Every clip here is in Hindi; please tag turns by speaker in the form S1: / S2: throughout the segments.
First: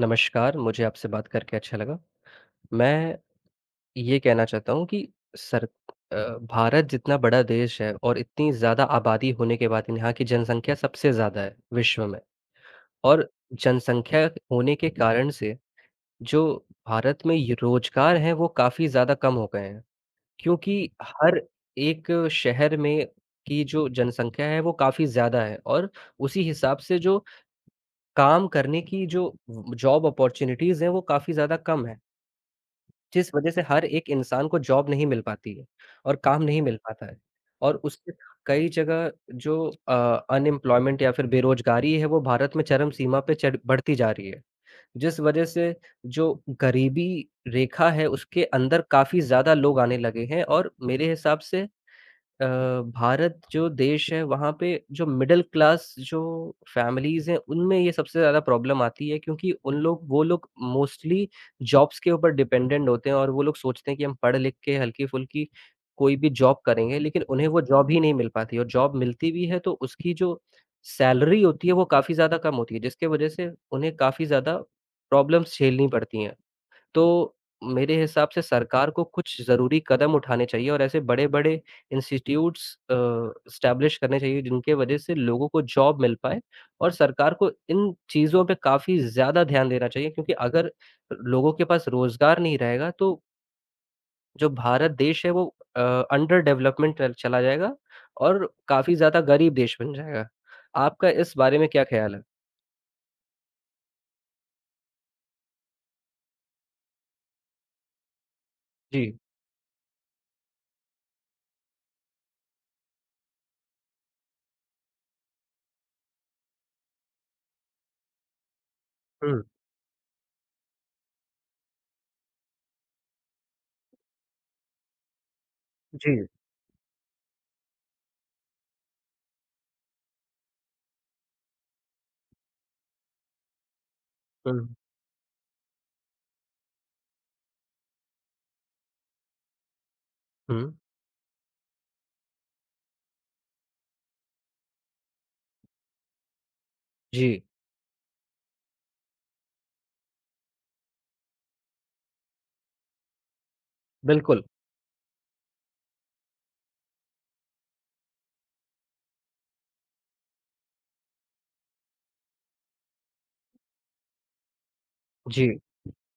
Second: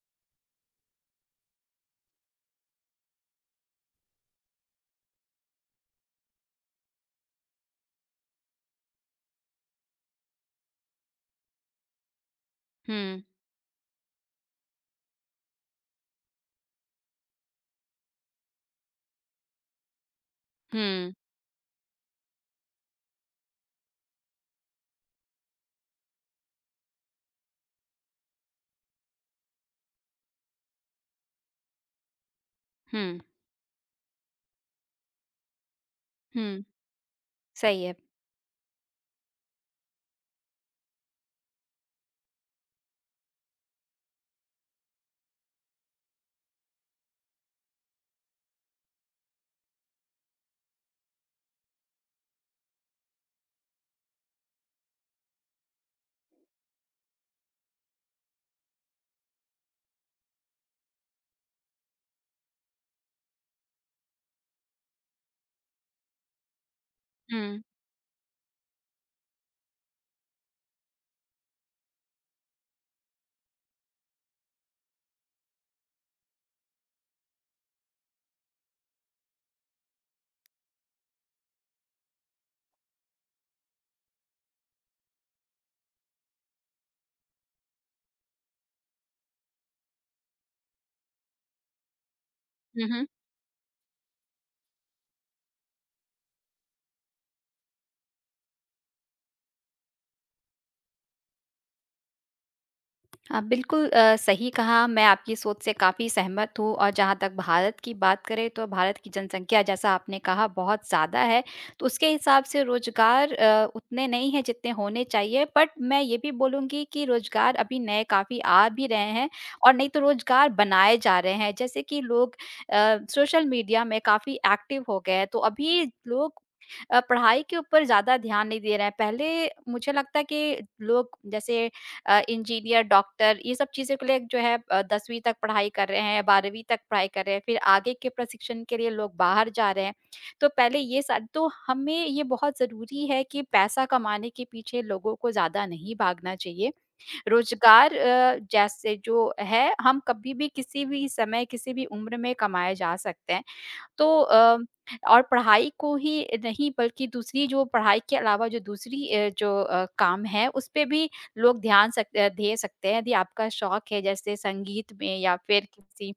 S1: नमस्कार, मुझे आपसे बात करके अच्छा लगा। मैं ये कहना चाहता हूँ कि सर अ, भारत जितना बड़ा देश है और इतनी ज़्यादा आबादी होने के बाद यहाँ की जनसंख्या सबसे ज़्यादा है विश्व में।
S2: हुँ।
S1: और जनसंख्या होने के कारण से जो भारत में ये रोज़गार हैं वो काफ़ी ज़्यादा कम हो गए हैं, क्योंकि
S2: हुँ।
S1: हर एक शहर में कि जो जनसंख्या है वो काफ़ी ज़्यादा है और उसी हिसाब से जो काम करने की जो उम, जॉब ऑपर्च्युनिटीज़ हैं वो काफ़ी ज़्यादा कम हैं।
S2: हुँ।
S1: जिस वजह से हर एक इंसान को जॉब नहीं मिल पाती है और काम
S2: हुँ।
S1: नहीं मिल पाता है। और
S2: सही है।
S1: उसके कई जगह जो अ, अनइम्प्लॉयमेंट या फिर बेरोजगारी है वो भारत में चरम सीमा पे चढ़ बढ़ती जा रही है। जिस वजह से जो गरीबी रेखा है उसके अंदर काफ़ी ज़्यादा लोग आने लगे हैं। और मेरे हिसाब से अ, भारत जो देश है वहाँ पे जो मिडल क्लास जो फैमिलीज़ हैं उनमें ये सबसे ज़्यादा प्रॉब्लम आती है क्योंकि उन लोग वो लोग प्रॉब्लम मोस्टली जॉब्स के ऊपर डिपेंडेंट होते हैं। और वो लोग सोचते हैं कि हम पढ़-लिख के हल्की-फुल्की कोई भी जॉब करेंगे लेकिन उन्हें वो
S2: हुँ।
S1: जॉब ही नहीं मिल पाती। और जॉब मिलती भी है तो उसकी जो सैलरी होती है वो काफ़ी ज़्यादा कम होती है जिसके वजह से उन्हें काफ़ी ज़्यादा प्रॉब्लम्स झेलनी पड़ती हैं। तो मेरे हिसाब से सरकार को कुछ ज़रूरी कदम उठाने चाहिए और ऐसे बड़े-बड़े इंस्टीट्यूट्स अ, एस्टैब्लिश करने चाहिए जिनके वजह से लोगों को जॉब मिल पाए। और सरकार को इन चीज़ों पे काफ़ी ज़्यादा ध्यान देना चाहिए क्योंकि अगर लोगों के पास रोज़गार नहीं
S2: हुँ,
S1: रहेगा
S2: हुँ।
S1: तो जो भारत देश है वो अ, अंडर डेवलपमेंटल टल चला जाएगा और काफ़ी ज़्यादा गरीब देश बन जाएगा। आपका इस बारे में क्या ख़्याल है?
S2: आप बिल्कुल अ, सही कहा, मैं आपकी सोच से काफ़ी सहमत हूँ और जहाँ तक भारत की बात करें, तो भारत की
S1: जी।
S2: जनसँख्या जैसा आपने कहा बहुत ज़्यादा है, तो उसके हिसाब से रोज़गार अ, उतने नहीं है जितने होने चाहिए। बट मैं ये भी बोलूँगी कि रोज़गार अभी नए काफ़ी आ भी रहे हैं
S1: हुँ।
S2: और नहीं तो रोज़गार बनाए जा रहे हैं, जैसे कि लोग अ, सोशल मीडिया में काफ़ी एक्टिव हो गए हैं, तो अभी
S1: जी।
S2: लोग अ, पढ़ाई के ऊपर ज़्यादा ध्यान नहीं दे रहे हैं। पहले मुझे लगता है कि लोग जैसे अ, इंजीनियर, डॉक्टर ये सब चीज़ें को लेक जो है
S1: हुँ।
S2: अ, 10वीं तक पढ़ाई कर रहे हैं या 12वीं तक पढ़ाई कर रहे हैं, फिर आगे के प्रशिक्षण के लिए लोग बाहर जा रहे हैं। तो
S1: हुँ।
S2: पहले ये सारी तो हमें ये बहुत ज़रूरी है कि पैसा कमाने के पीछे लोगों को ज़्यादा नहीं भागना चाहिए,
S1: जी।
S2: रोज़गार अ, जैसे जो है हम कभी भी किसी भी समय किसी भी उम्र में कमाया जा सकता है। तो
S1: बिल्कुल।
S2: अ, और पढ़ाई को ही नहीं बल्कि दूसरी जो पढ़ाई के अलावा जो दूसरी अ, जो अ, काम है, उस पे भी लोग ध्यान सकते अ, धे सकते हैं, यदि आपका शौक है जैसे संगीत में या
S1: जी।
S2: फिर किसी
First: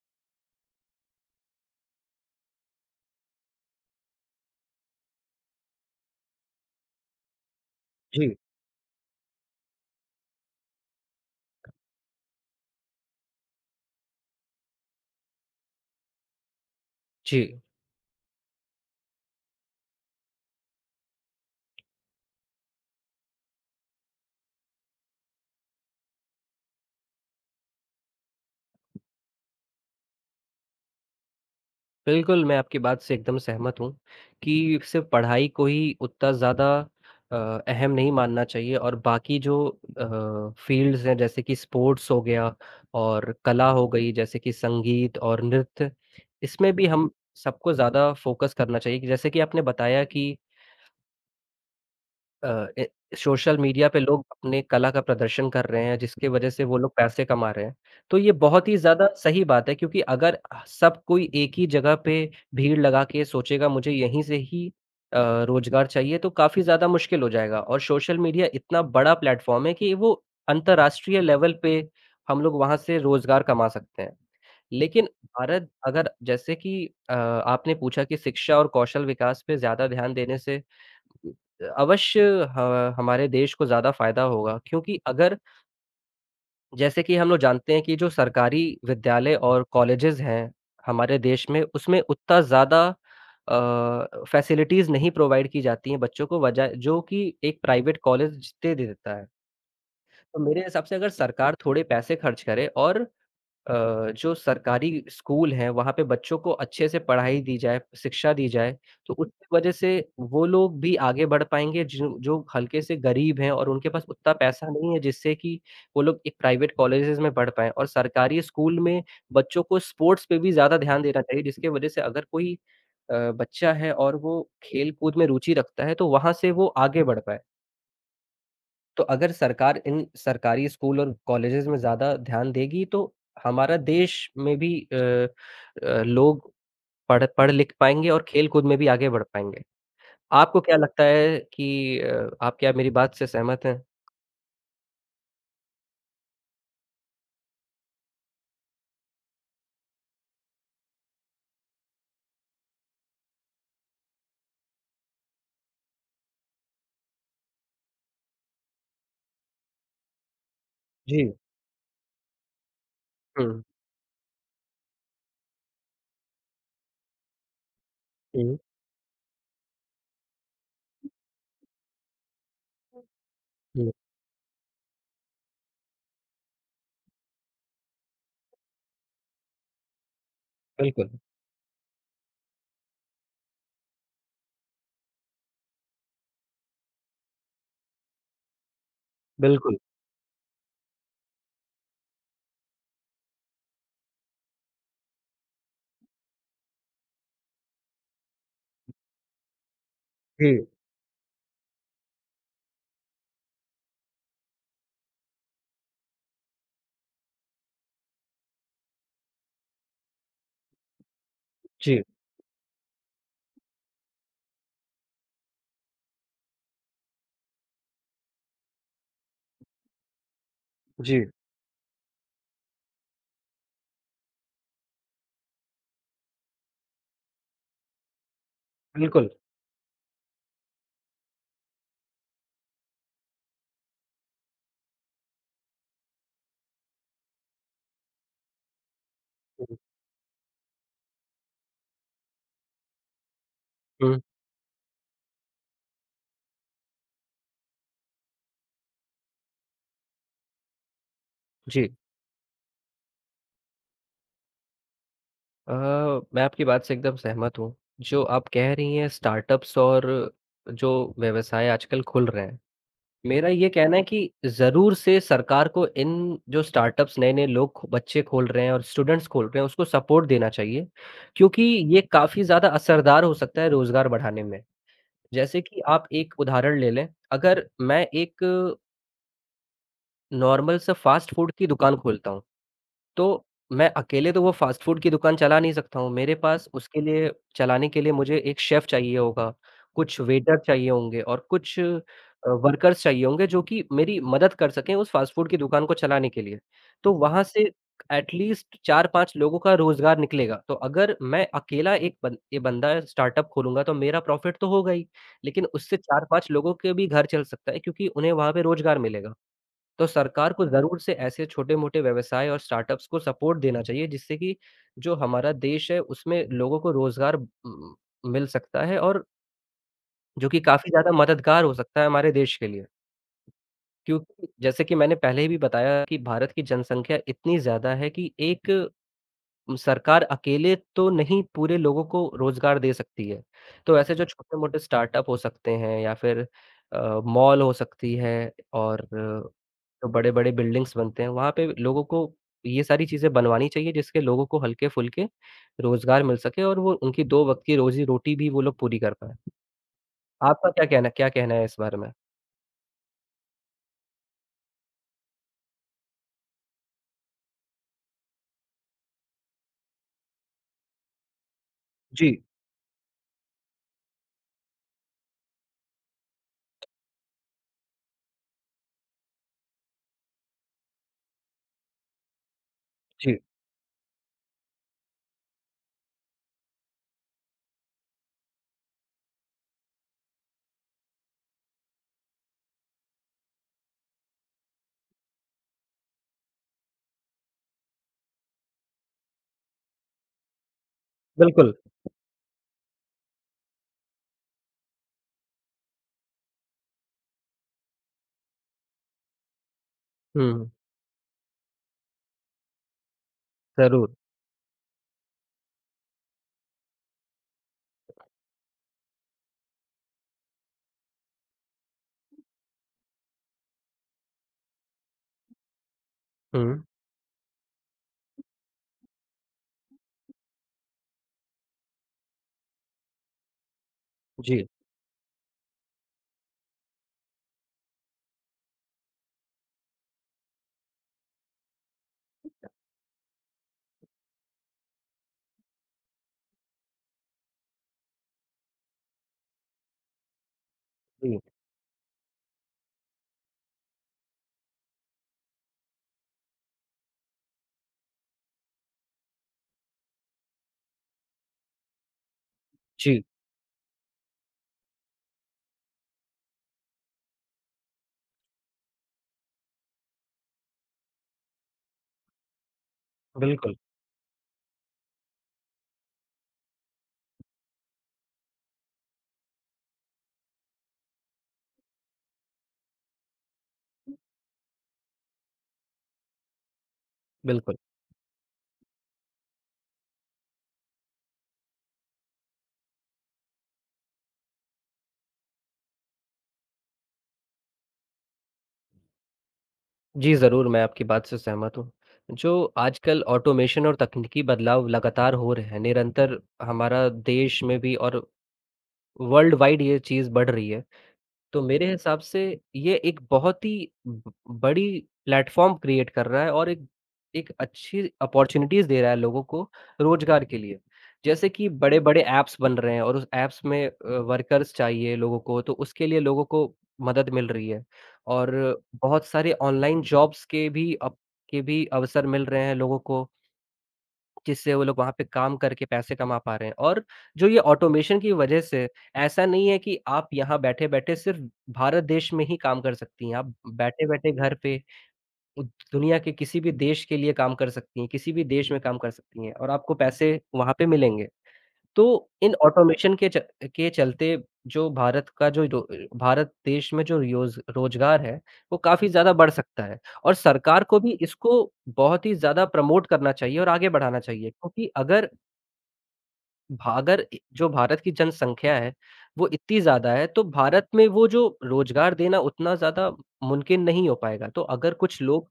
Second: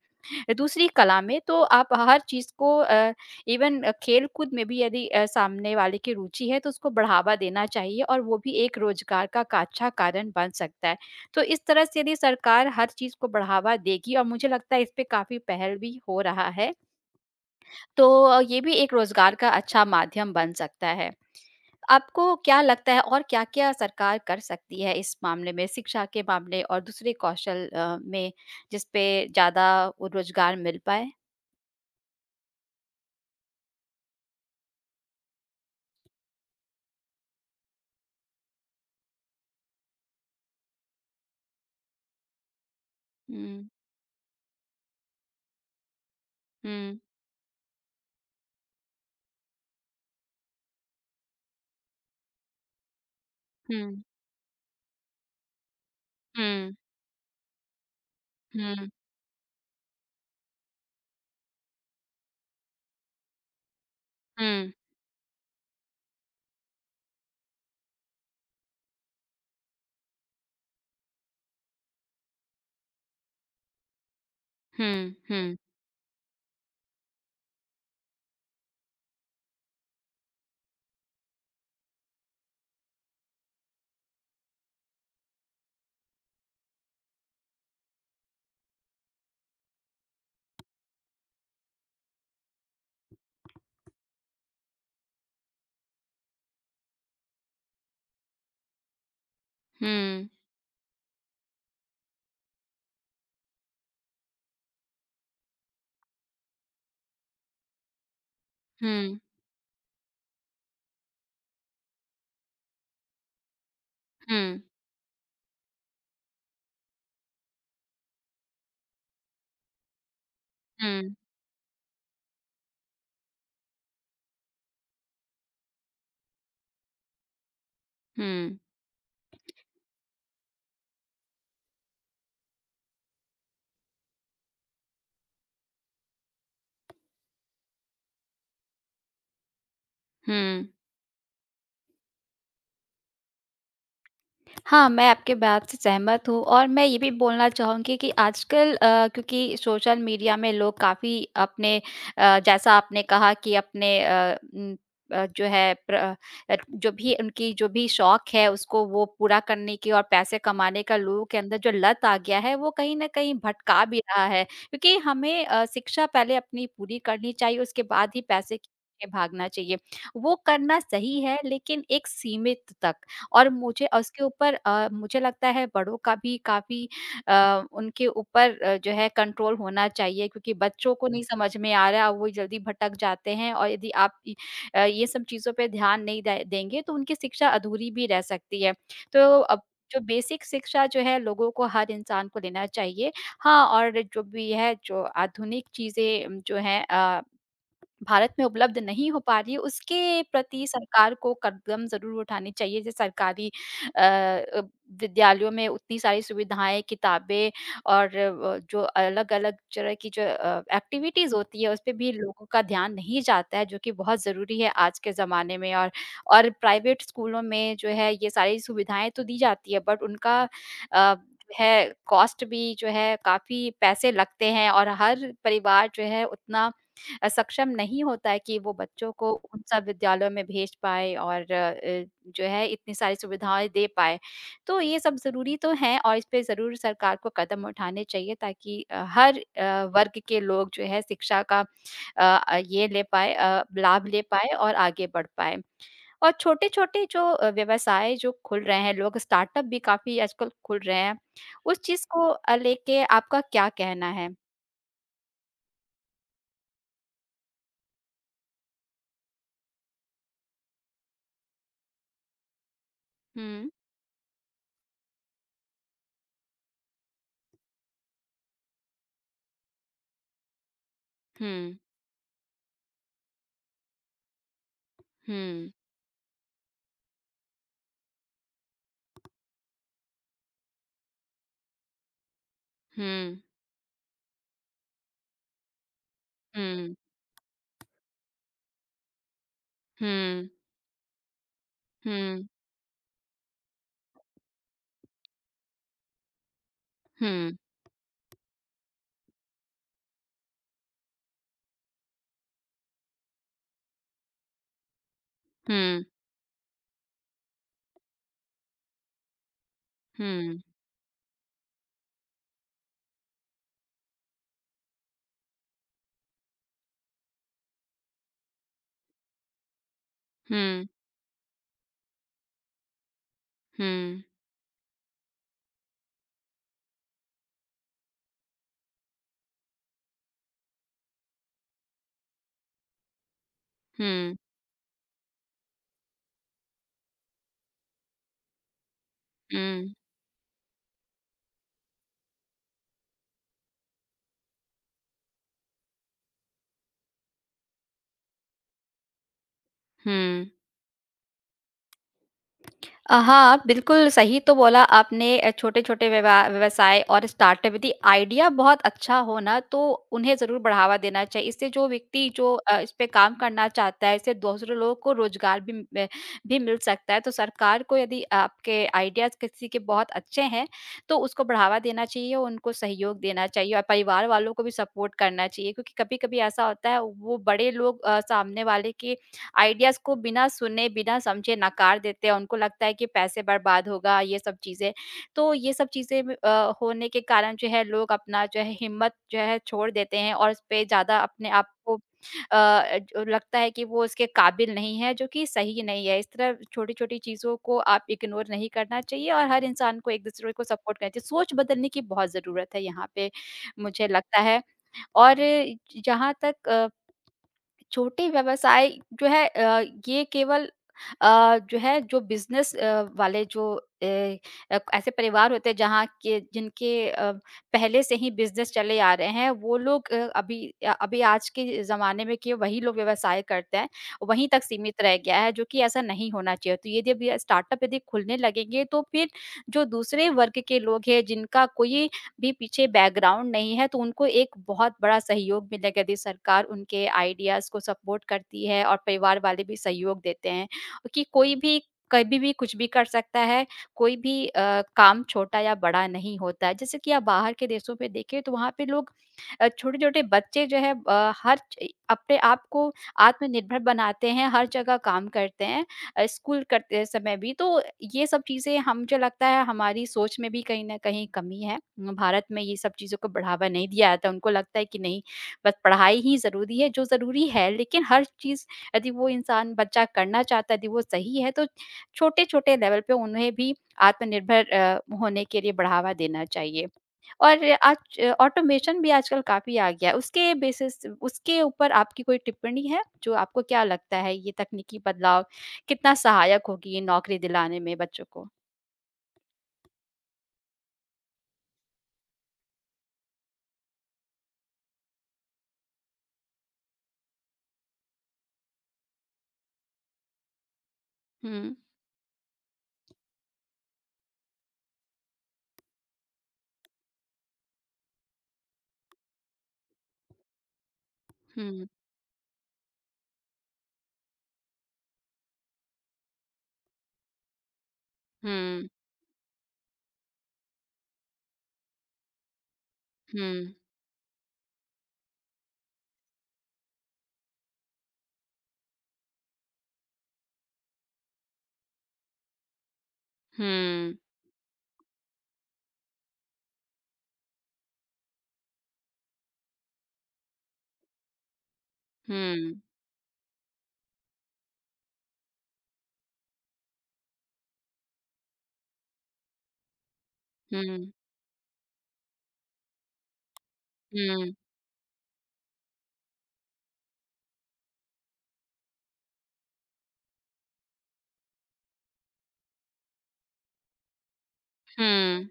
S2: अ, दूसरी कला में तो आप हर चीज़ को अ, इवन खेल कूद में भी यदि अ, सामने वाले की रुचि है, तो उसको बढ़ावा देना चाहिए और
S1: जी।
S2: वो भी एक रोज़गार का का अच्छा कारण बन सकता है। तो इस तरह से यदि सरकार हर चीज़ को बढ़ावा देगी और मुझे लगता है इस पे काफ़ी पहल भी हो रहा है।
S1: जी।
S2: तो अ, ये भी एक रोज़गार का अच्छा माध्यम बन सकता है। आपको क्या लगता है और क्या-क्या सरकार कर सकती है इस मामले में, शिक्षा के मामले और दूसरे कौशल अ, में जिस पे ज़्यादा ओ रोज़गार मिल पाए?
S1: बिल्कुल, मैं आपकी बात से एकदम सहमत हूँ, कि सिर्फ पढ़ाई को ही उत्ता ज़्यादा अ, अहम नहीं मानना चाहिए और बाकी जो अ, फ़ील्ड्स हैं जैसे कि स्पोर्ट्स हो गया और
S2: हुँ।
S1: कला हो गई जैसे कि संगीत और नृत्य, इसमें भी
S2: हुँ।
S1: हम सबको ज़्यादा फ़ोकस करना चाहिए। कि जैसे कि आपने बताया कि अ, ए सोशल मीडिया पे
S2: हुँ।
S1: लोग अपने कला का प्रदर्शन कर रहे हैं जिसके वजह से
S2: हुँ।
S1: वो लोग पैसे कमा रहे हैं। तो ये बहुत ही
S2: हुँ।
S1: ज़्यादा सही बात है क्योंकि अगर अ आह, सब कोई एक ही जगह पे भीड़ लगा के सोचेगा मुझे यहीं से ही
S2: हुँ।
S1: अ, रोज़गार चाहिए तो काफ़ी ज़्यादा मुश्किल हो जाएगा और सोशल मीडिया इतना बड़ा प्लेटफ़ॉर्म है कि वो अंतरराष्ट्रीय लेवल पे हम लोग वहाँ से रोज़गार कमा सकते हैं। लेकिन
S2: हुँ, हुँ।
S1: भारत अगर जैसे कि अ, आपने पूछा कि शिक्षा और कौशल विकास पे ज़्यादा ध्यान देने से कु अ, अवश्य ह हमारे देश को ज़्यादा फ़ायदा होगा क्योंकि अगर जैसे कि हम लोग जानते हैं कि जो सरकारी विद्यालय और कॉलेजेस हैं हमारे देश में, उसमें उत्ता ज़्यादा अ, फ़ैसिलिटीज़ नहीं प्रोवाइड की जाती हैं बच्चों को वजा जो कि एक प्राइवेट कॉलेज जितने दे देता है।
S2: हुँ।
S1: तो मेरे हिसाब से अगर सरकार थोड़े पैसे खर्च करे और अ, जो सरकारी स्कूल हैं, वहाँ पे बच्चों को अच्छे से पढ़ाई दी जाए, शिक्षा दी जाए, तो
S2: हुँ।
S1: उनके वजह से वो लोग भी आगे बढ़ पाएँगे जिन जो हल्के से गरीब हैं और उनके पास उत्ता
S2: हुँ।
S1: पैसा नहीं है जिससे कि वो लोग एक प्राइवेट कॉलेजेस में बढ़ पाएँ और सरकारी स्कूल में बच्चों को स्पोर्ट्स पे भी ज़्यादा ध्यान
S2: हुँ।
S1: देना चाहिए, जिसके वजह से अगर कोई अ, बच्चा है और वो खेल-कूद में रुचि रखता है तो वहाँ से वो आगे बढ़ पाए।
S2: हुँ।
S1: तो अगर सरकार इन सरकारी स्कूल और कॉलेजेज़ में ज़्यादा ध्यान देगी, तो हमारा देश में भी अ अ, लोग पढ़ पढ़ लिख पाएँगे और खेल कुद में भी आगे बढ़ पाएँगे। आपको
S2: हुँ।
S1: क्या लगता है कि अ, आप क्या मेरी बात से सहमत हैं?
S2: हाँ, मैं आपके बात से सहमत हूँ और मैं ये भी बोलना चाहूँगी कि आजकल अ, क्योंकि सोशल मीडिया में लोग काफ़ी अपने अ, जैसा आपने कहा कि अपने अ उम अ, जो है प्र अ अ, जो भी उनकी जो भी शौक है, उसको वो पूरा करने की और पैसे कमाने का लोगों
S1: जी।
S2: के अंदर जो लत आ गया है, वो कहीं न कहीं
S1: हुँ।
S2: भटका भी रहा है। क्योंकि हमें अ, शिक्षा पहले अपनी पूरी करनी चाहिए, उसके बाद ही पैसे
S1: जी।
S2: के पीछे भागना चाहिए। वो करना सही है, लेकिन एक सीमित तक, और मुझे
S1: हुँ।
S2: उसके ऊपर अ, मुझे लगता है, बड़ों का भी काफ़ी अ, उनके ऊपर जो है कंट्रोल होना चाहिए, क्योंकि बच्चों को
S1: बिल्कुल।
S2: नहीं समझ में आ रहा, वो जल्दी भटक जाते हैं और यदि आप इ अ, ये सब चीज़ों पे ध्यान नहीं दे देंगे, तो उनकी शिक्षा अधूरी भी रह सकती है। तो अब
S1: बिल्कुल।
S2: जो बेसिक शिक्षा जो है, लोगों को, हर इंसान को देना चाहिए। हाँ, और जो भी है, जो आधुनिक चीज़ें जो हैं अ, भारत में उपलब्ध नहीं हो पा रही हैं, उसके प्रति
S1: जी।
S2: सरकार को कदम ज़रूर उठाने चाहिए। ज सरकारी अ अ, विद्यालयों में उतनी सारी सुविधाएँ, किताबें और अ, जो अलग-अलग तरह की जो अ, एक्टिविटीज़ होती हैं, उसपे
S1: जी।
S2: भी लोगों का ध्यान नहीं जाता है, जो कि बहुत ज़रूरी है आज के ज़माने में और और प्राइवेट स्कूलों में जो है, ये सारी सुविधाएँ तो दी जाती हैं, बट उनका अ,
S1: जी।
S2: है कॉस्ट भी जो है काफ़ी पैसे लगते हैं और हर परिवार जो है, उतना अ, सक्षम नहीं होता है कि वो बच्चों
S1: बिल्कुल।
S2: को उन सब विद्यालयों में भेज पाए और अ, जो है इतनी सारी सुविधाएँ दे पाए। तो ये सब ज़रूरी तो है और इसपे ज़रूर सरकार को कदम उठाने चाहिए, ताकि अ, हर
S1: हुँ।
S2: अ, वर्ग के लोग जो है शिक्षा का अ अ, ये ले पाएँ अ, लाभ
S1: हुँ।
S2: ले पाएँ और आगे बढ़ पाएँ। और छोटे-छोटे जो अ, व्यवसाय जो खुल रहे हैं, लोग स्टार्टअप भी काफ़ी आजकल खुल रहे हैं, उस
S1: जी।
S2: चीज़ को अ, लेके आपका क्या कहना है?
S1: अ, मैं आपकी बात से एकदम सहमत हूँ, जो आप कह रही हैं स्टार्टअप्स और जो व्यवसाय आजकल खुल रहे हैं, मेरा
S2: हुँ।
S1: ये कहना है कि ज़रूर से सरकार को इन जो स्टार्टअप्स नए-नए लोग खो बच्चे खोल रहे हैं और स्टूडेंट्स खोल रहे हैं, उसको सपोर्ट देना चाहिए। क्योंकि
S2: हुँ।
S1: ये काफ़ी ज़्यादा असरदार हो सकता है रोज़गार बढ़ाने में, जैसे
S2: हुँ।
S1: कि आप एक उदाहरण ले लें। अगर मैं एक नॉर्मल सा फ़ास्ट फूड की दुकान खोलता हूँ,
S2: हुँ।
S1: तो मैं अकेले तो वो फ़ास्ट फ़ूड की दुकान चला नहीं सकता हूँ। मेरे पास
S2: हुँ।
S1: उसके लिए चलाने के लिए मुझे एक शेफ़ चाहिए होगा, कुछ
S2: हुँ।
S1: वेटर चाहिए होंगे और कुछ अ,
S2: हुँ।
S1: वर्कर्स चाहिए होंगे जो कि मेरी मदद कर सकें उस फ़ास्ट फूड की दुकान को चलाने के लिए। तो वहाँ
S2: हुँ।
S1: से ऐटलीस्ट 4-5 लोगों का रोज़गार निकलेगा, तो अगर मैं अकेला एक बन ए बंदा स्टार्टअप खोलूँगा तो मेरा प्रॉफिट तो होगा ही, लेकिन उससे
S2: हुँ।
S1: 4-5 लोगों के भी घर चल सकता है क्योंकि उन्हें वहाँ पे रोज़गार मिलेगा। तो सरकार
S2: हुँ।
S1: को ज़रूर से ऐसे छोटे-मोटे व्यवसाय और स्टार्टअप्स को सपोर्ट देना चाहिए, जिससे कि जो हमारा देश है उसमें लोगों को रोज़गार उम उम, मिल सकता है और जो कि
S2: हुँ।
S1: काफ़ी ज़्यादा मददगार हो सकता है हमारे देश के लिए।
S2: हुँ।
S1: क्योंकि जैसे कि मैंने पहले भी बताया कि भारत की जनसंख्या इतनी ज़्यादा है कि एक उम, सरकार अकेले तो नहीं पूरे लोगों को रोज़गार दे सकती है। तो ऐसे जो
S2: हुँ।
S1: छोटे-मोटे स्टार्टअप हो सकते हैं या फिर अ, मॉल हो सकती है और अ,
S2: हुँ।
S1: जो बड़े-बड़े बिल्डिंग्स बनते हैं, वहाँ पे ब लोगों को ये सारी चीज़ें बनवानी चाहिए जिसके लोगों को हल्के-फुल्के रोज़गार मिल सके और वो उनकी वक़्त की रोज़ी रोटी भी वो लोग पूरी कर पाएँ।
S2: हुँ।
S1: आपका क्या कहना क्या कहना है इस बारे में?
S2: अ, हाँ, बिल्कुल सही तो बोला आपने अ, छोटे-छोटे विवा व्यवसाय और स्टार्टअप, यदि आइडिया बहुत अच्छा हो ना, तो उन्हें ज़रूर बढ़ावा देना चाहिए। इससे जो व्यक्ति
S1: जी।
S2: जो अ, इसपे काम करना चाहता है, इससे दूसरे लोगों को रोज़गार भी म भी मिल सकता है। तो सरकार को यदि आपके आइडियाज़ किसी के बहुत अच्छे हैं, तो उसको बढ़ावा देना चाहिए, उनको सहयोग
S1: जी।
S2: देना चाहिए। और परिवार वालों को भी सपोर्ट करना चाहिए क्योंकि कभी-कभी ऐसा होता है, वो वो बड़े लोग अ, सामने वाले की आइडियाज़ को बिना सुने, बिना समझे नकार देते हैं। उनको लगता है कि पैसे बर्बाद होगा, ये सब चीज़ें। तो ये सब चीज़ें ब अ, होने के कारण जो है लोग अपना जो है हिम्मत जो है छोड़ देते हैं, और इसपे ज़्यादा अपने आप
S1: बिल्कुल।
S2: को अ, जो लगता है कि वो उसके काबिल नहीं है, जो कि सही नहीं है। इस तरह छोटी-छोटी चीज़ों को आप इग्नोर नहीं करना चाहिए और हर इंसान को एक-दूसरे को
S1: हुँ।
S2: सपोर्ट करना चाहिए, सोच बदलने की बहुत ज़रूरत है यहाँ पे मुझे
S1: ज़रूर।
S2: लगता है। और इ जहाँ तक अ छोटे व्यवसाय जो हैं अ, ये केवल अ, जो है जो बिज़नेस अ, वाले जो ए अ, ऐसे परिवार होते हैं जहाँ के
S1: हुँ।
S2: जिनके अ, पहले से ही बिज़नेस चले आ रहे हैं, वो लोग अ, अभी अ अभी आज के ज़माने में कि वही लोग व्यवसाय करते हैं, वहीं तक
S1: जी।
S2: सीमित रह गया है, जो कि ऐसा नहीं होना चाहिए। तो यदि अभी स्टार्टअप यदि खुलने लगेंगे, तो फिर जो दूसरे वर्ग के लोग हैं, जिनका कोई भी पीछे बैकग्राउंड नहीं है, तो उनको एक बहुत बड़ा सहयोग मिलेगा, यदि सरकार उनके आइडियाज़ को सबवोट करती है और परिवार वाले भी सहयोग देते हैं कि
S1: जी।
S2: कोई भी कभी भी कुछ भी कर सकता है, कोई भी अ, काम छोटा या बड़ा नहीं होता है। जैसे कि आप बाहर के देशों पे देखें, तो वहाँ पे लोग अ, छोटे-छोटे बच्चे जो हैं अ, हर चइ अपने आप को
S1: जी।
S2: आत्मनिर्भर बनाते हैं, हर जगह काम करते हैं अ, स्कूल करते समय भी। तो ये सब चीज़ें हम जो लगता है, हमारी सोच में भी कहीं न कहीं कमी है। म भारत में ये सब चीज़ों को बढ़ावा
S1: बिल्कुल।
S2: नहीं दिया जाता, उनको लगता है कि नहीं, बस पढ़ाई ही ज़रूरी है, जो ज़रूरी है, लेकिन हर चीज़ यदि वो इंसान बच्चा करना चाहता है, यदि वो सही है, तो छोटे-छोटे लेवल पे उन्हें भी आत्मनिर्भर अ, होने के लिए बढ़ावा देना चाहिए। और
S1: बिल्कुल।
S2: आज ऑटोमेशन भी आजकल काफ़ी आ गया। उसके बेसिस उसके ऊपर आपकी कोई टिप्पणी है जो आपको क्या लगता है, ये तकनीकी बदलाव कितना सहायक होगी नौकरी दिलाने में बच्चों को?
S1: जी, ज़रूर मैं आपकी बात से सहमत हूँ, जो आजकल ऑटोमेशन और तकनीकी बदलाव लगातार हो रहे हैं, निरंतर हमारा देश में भी और वर्ल्ड वाइड ये चीज़ बढ़ रही है। तो
S2: हुँ।
S1: मेरे हिसाब से ये एक बहुत ही बड़ी प्लेटफ़ॉर्म क्रिएट कर रहा है और एक एक अच्छी अपॉर्चुनिटीज़ दे रहा है लोगों को, रोज़गार के लिए। जैसे कि
S2: हुँ।
S1: बड़े-बड़े ऐप्स बन रहे हैं और उस ऐप्स में अ, वर्कर्स चाहिए लोगों को, तो उसके लिए लोगों को मदद मिल रही है और
S2: हुँ।
S1: बहुत सारे ऑनलाइन जॉब्स के भी अब के भी अवसर मिल रहे हैं लोगों को।
S2: हुँ।
S1: जिससे वो लोग वहाँ पे काम करके पैसे कमा पा रहे हैं और जो ये ऑटोमेशन की वजह से, ऐसा नहीं है कि आप यहाँ बैठे-बैठे सिर्फ़ भारत देश में ही काम कर सकती हैं, आप
S2: हुँ।
S1: बैठे-बैठे घर पे उ दुनिया के किसी भी देश के लिए काम कर सकती हैं, किसी भी देश में काम कर सकती हैं और आपको पैसे वहाँ पे मिलेंगे। तो इन
S2: हुँ।
S1: ऑटोमेशन के च के चलते जो भारत का जो दो अ, भारत देश में जो रियोज़ रोज़गार है, वो काफ़ी ज़्यादा बढ़ सकता है। और सरकार को
S2: हुँ।
S1: भी इसको बहुत ही ज़्यादा प्रमोट करना चाहिए और आगे बढ़ाना चाहिए,
S2: हुँ।
S1: क्योंकि अगर भारत ए जो भारत की जनसंख्या है, वो इतनी ज़्यादा है तो भारत में वो जो रोज़गार देना उतना ज़्यादा म मुमकिन नहीं हो पाएगा। तो अगर कुछ लोग
S2: हुँ।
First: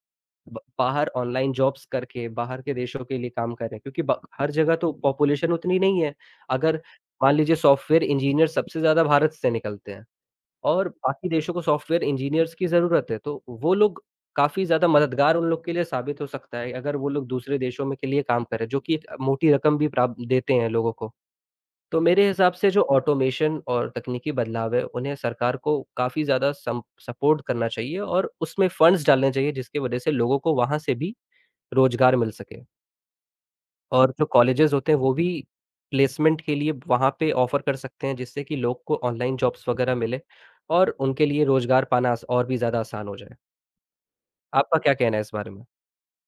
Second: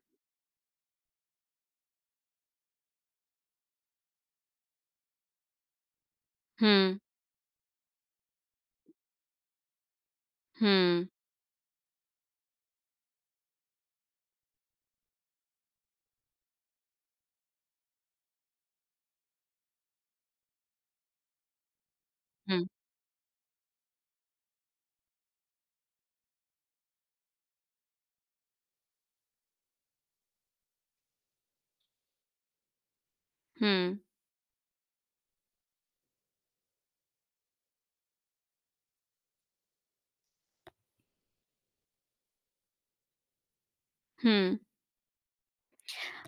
S1: ब बाहर ऑनलाइन जॉब्स करके बाहर के देशों के लिए काम करें क्योंकि ब हर जगह तो पॉपुलेशन उतनी नहीं है। अगर
S2: हुँ।
S1: मान लीजिए सॉफ्टवेयर इंजीनियर सबसे ज़्यादा भारत से निकलते हैं और
S2: हुँ।
S1: बाकी देशों को सॉफ्टवेयर इंजीनियर्स की ज़रूरत है तो वो लोग काफ़ी ज़्यादा मददगार उन लोग के लिए साबित हो सकता है अगर वो लोग दूसरे देशों में के लिए काम करें जो कि एक मोटी रकम भी प्राप्त देते हैं लोगों को। तो मेरे हिसाब
S2: हुँ।
S1: से जो ऑटोमेशन और तकनीकी बदलाव हैं, उन्हें सरकार को काफ़ी ज़्यादा सम सपोर्ट करना चाहिए और उसमें फ़ंड्स डालने चाहिए जिसकी वजह से लोगों को वहाँ से भी रोज़गार मिल सके।
S2: हुँ।
S1: और जो कॉलेजेस होते हैं वो भी, प्लेसमेंट के लिए वहाँ पे ऑफ़र कर सकते हैं जिससे कि लोग को ऑनलाइन जॉब्स वगैरह मिले और उनके लिए रोज़गार पाना स और भी ज़्यादा आसान हो जाए।
S2: हुँ।
S1: आपका क्या कहना है इस बारे में?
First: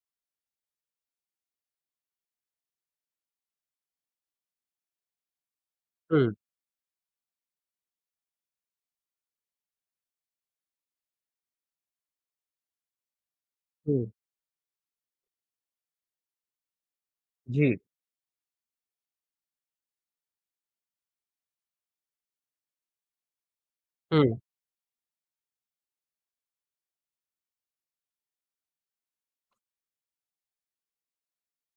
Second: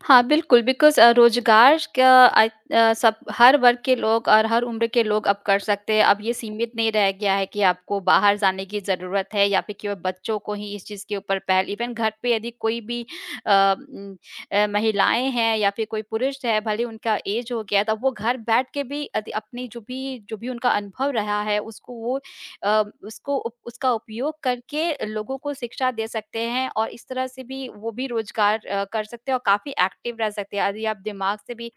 S2: हाँ, बिल्कुल बिकॉज़ अ, रोज़गार का अ अ, सब हर वर्ग के लोग और हर उम्र के लोग अब कर सकते हैं। अब ये
S1: हुँ।
S2: सीमित नहीं रह गया है कि आपको बाहर जाने की ज़रूरत है या फिर कि व बच्चों को ही इस चीज़ के ऊपर पहल इवन घर पे यदि कोई भी अ
S1: हुँ।
S2: उम अ, महिलाएँ हैं या फिर कोई पुरुष हैं भले ही उनका ऐज हो
S1: जी।
S2: गया तो अब वो घर बैठ के भी अदि अपनी जो भी जो भी उनका अनुभव रहा है, उसको वो अ, उसको उप उसका उपयोग
S1: हुँ।
S2: करके लोगों को शिक्षा दे सकते हैं और इस तरह से भी वो भी रोज़गार अ, कर सकते हैं और काफ़ी एक्टिव रह सकते हैं। अरि आप दिमाग से भी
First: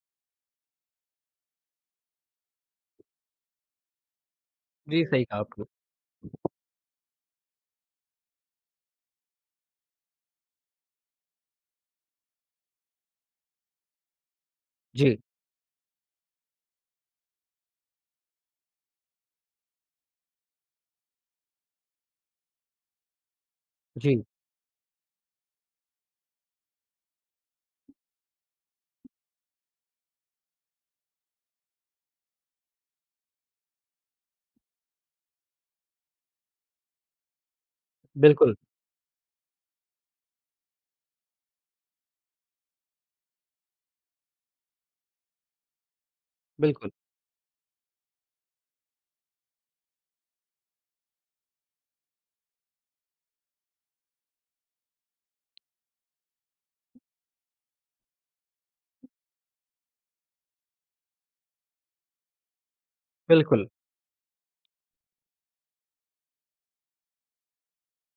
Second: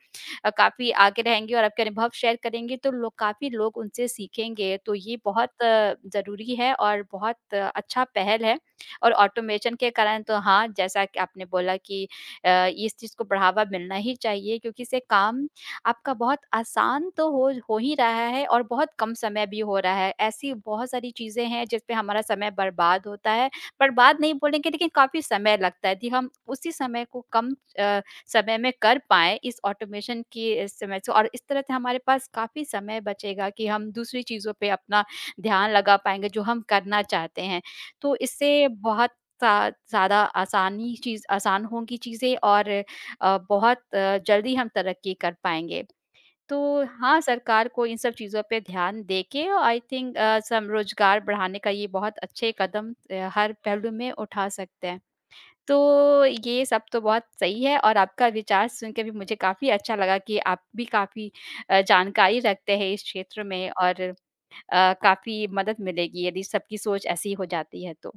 S2: अ, काफ़ी आगे रहेंगे और आपके अनुभव शेयर करेंगे तो लोग काफ़ी लोग उनसे सीखेंगे। तो
S1: जी,
S2: ये
S1: सही कहा
S2: बहुत
S1: आपने।
S2: ज़रूरी है और बहुत अच्छा पहल है और ऑटोमेशन के कारण तो हाँ, जैसा कि आपने बोला कि अ, इस चीज़ को बढ़ावा मिलना ही चाहिए क्योंकि इससे
S1: जी।
S2: काम आपका बहुत आसान तो हो हो ही रहा है और बहुत कम समय भी हो रहा है। ऐसी बहुत सारी चीज़ें हैं जिस पे हमारा समय बर्बाद होता है। बर्बाद
S1: जी।
S2: नहीं बोलेंगे लेकिन काफ़ी समय लगता है यदि हम उसी समय को कम अ, समय में कर पाएँ इस ऑटोमेशन की अ, समय से और इस तरह से हमारे पास काफ़ी समय बचेगा कि हम दूसरी चीज़ों पे अपना ध्यान लगा पाएँगे जो हम करना चाहते हैं। तो
S1: बिल्कुल।
S2: इससे बहुत ज़्या ज़्यादा आसानी चीज़ आसान होंगी चीज़ें और अ, बहुत जल्दी हम तरक्की कर पाएँगे। तो
S1: बिल्कुल।
S2: हाँ, सरकार को इन सब चीज़ों पे ध्यान देके औ आई थिंक अ, सम रोज़गार बढ़ाने का ये बहुत अच्छे कदम अ, हर पहलू में उठा सकते हैं। तो ये सब तो बहुत सही है और आपका विचार सुन के भी मुझे काफ़ी अच्छा लगा कि आप भी काफ़ी अ, जानकारी रखते हैं इस क्षेत्र
S1: बिल्कुल।
S2: में और अ, काफ़ी मदद मिलेगी यदि सबकी सोच ऐसी हो जाती है तो।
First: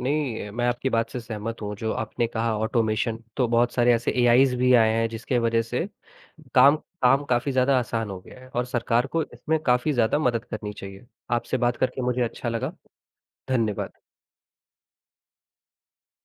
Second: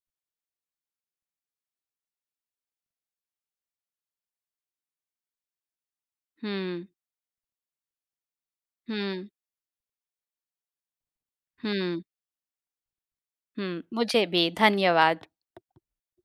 S1: नहीं अ, मैं आपकी बात से सहमत हूँ जो आपने कहा ऑटोमेशन, तो बहुत सारे ऐसे एआईज़ भी आए हैं जिसके वजह से काम
S2: हुँ।
S1: काम काफ़ी ज़्यादा आसान हो गया है और सरकार को
S2: हुँ।
S1: इसमें काफ़ी ज़्यादा मदद करनी चाहिए। आपसे बात
S2: हुँ।
S1: करके मुझे अच्छा लगा।
S2: हुँ,
S1: धन्यवाद।
S2: मुझे भी, धन्यवाद।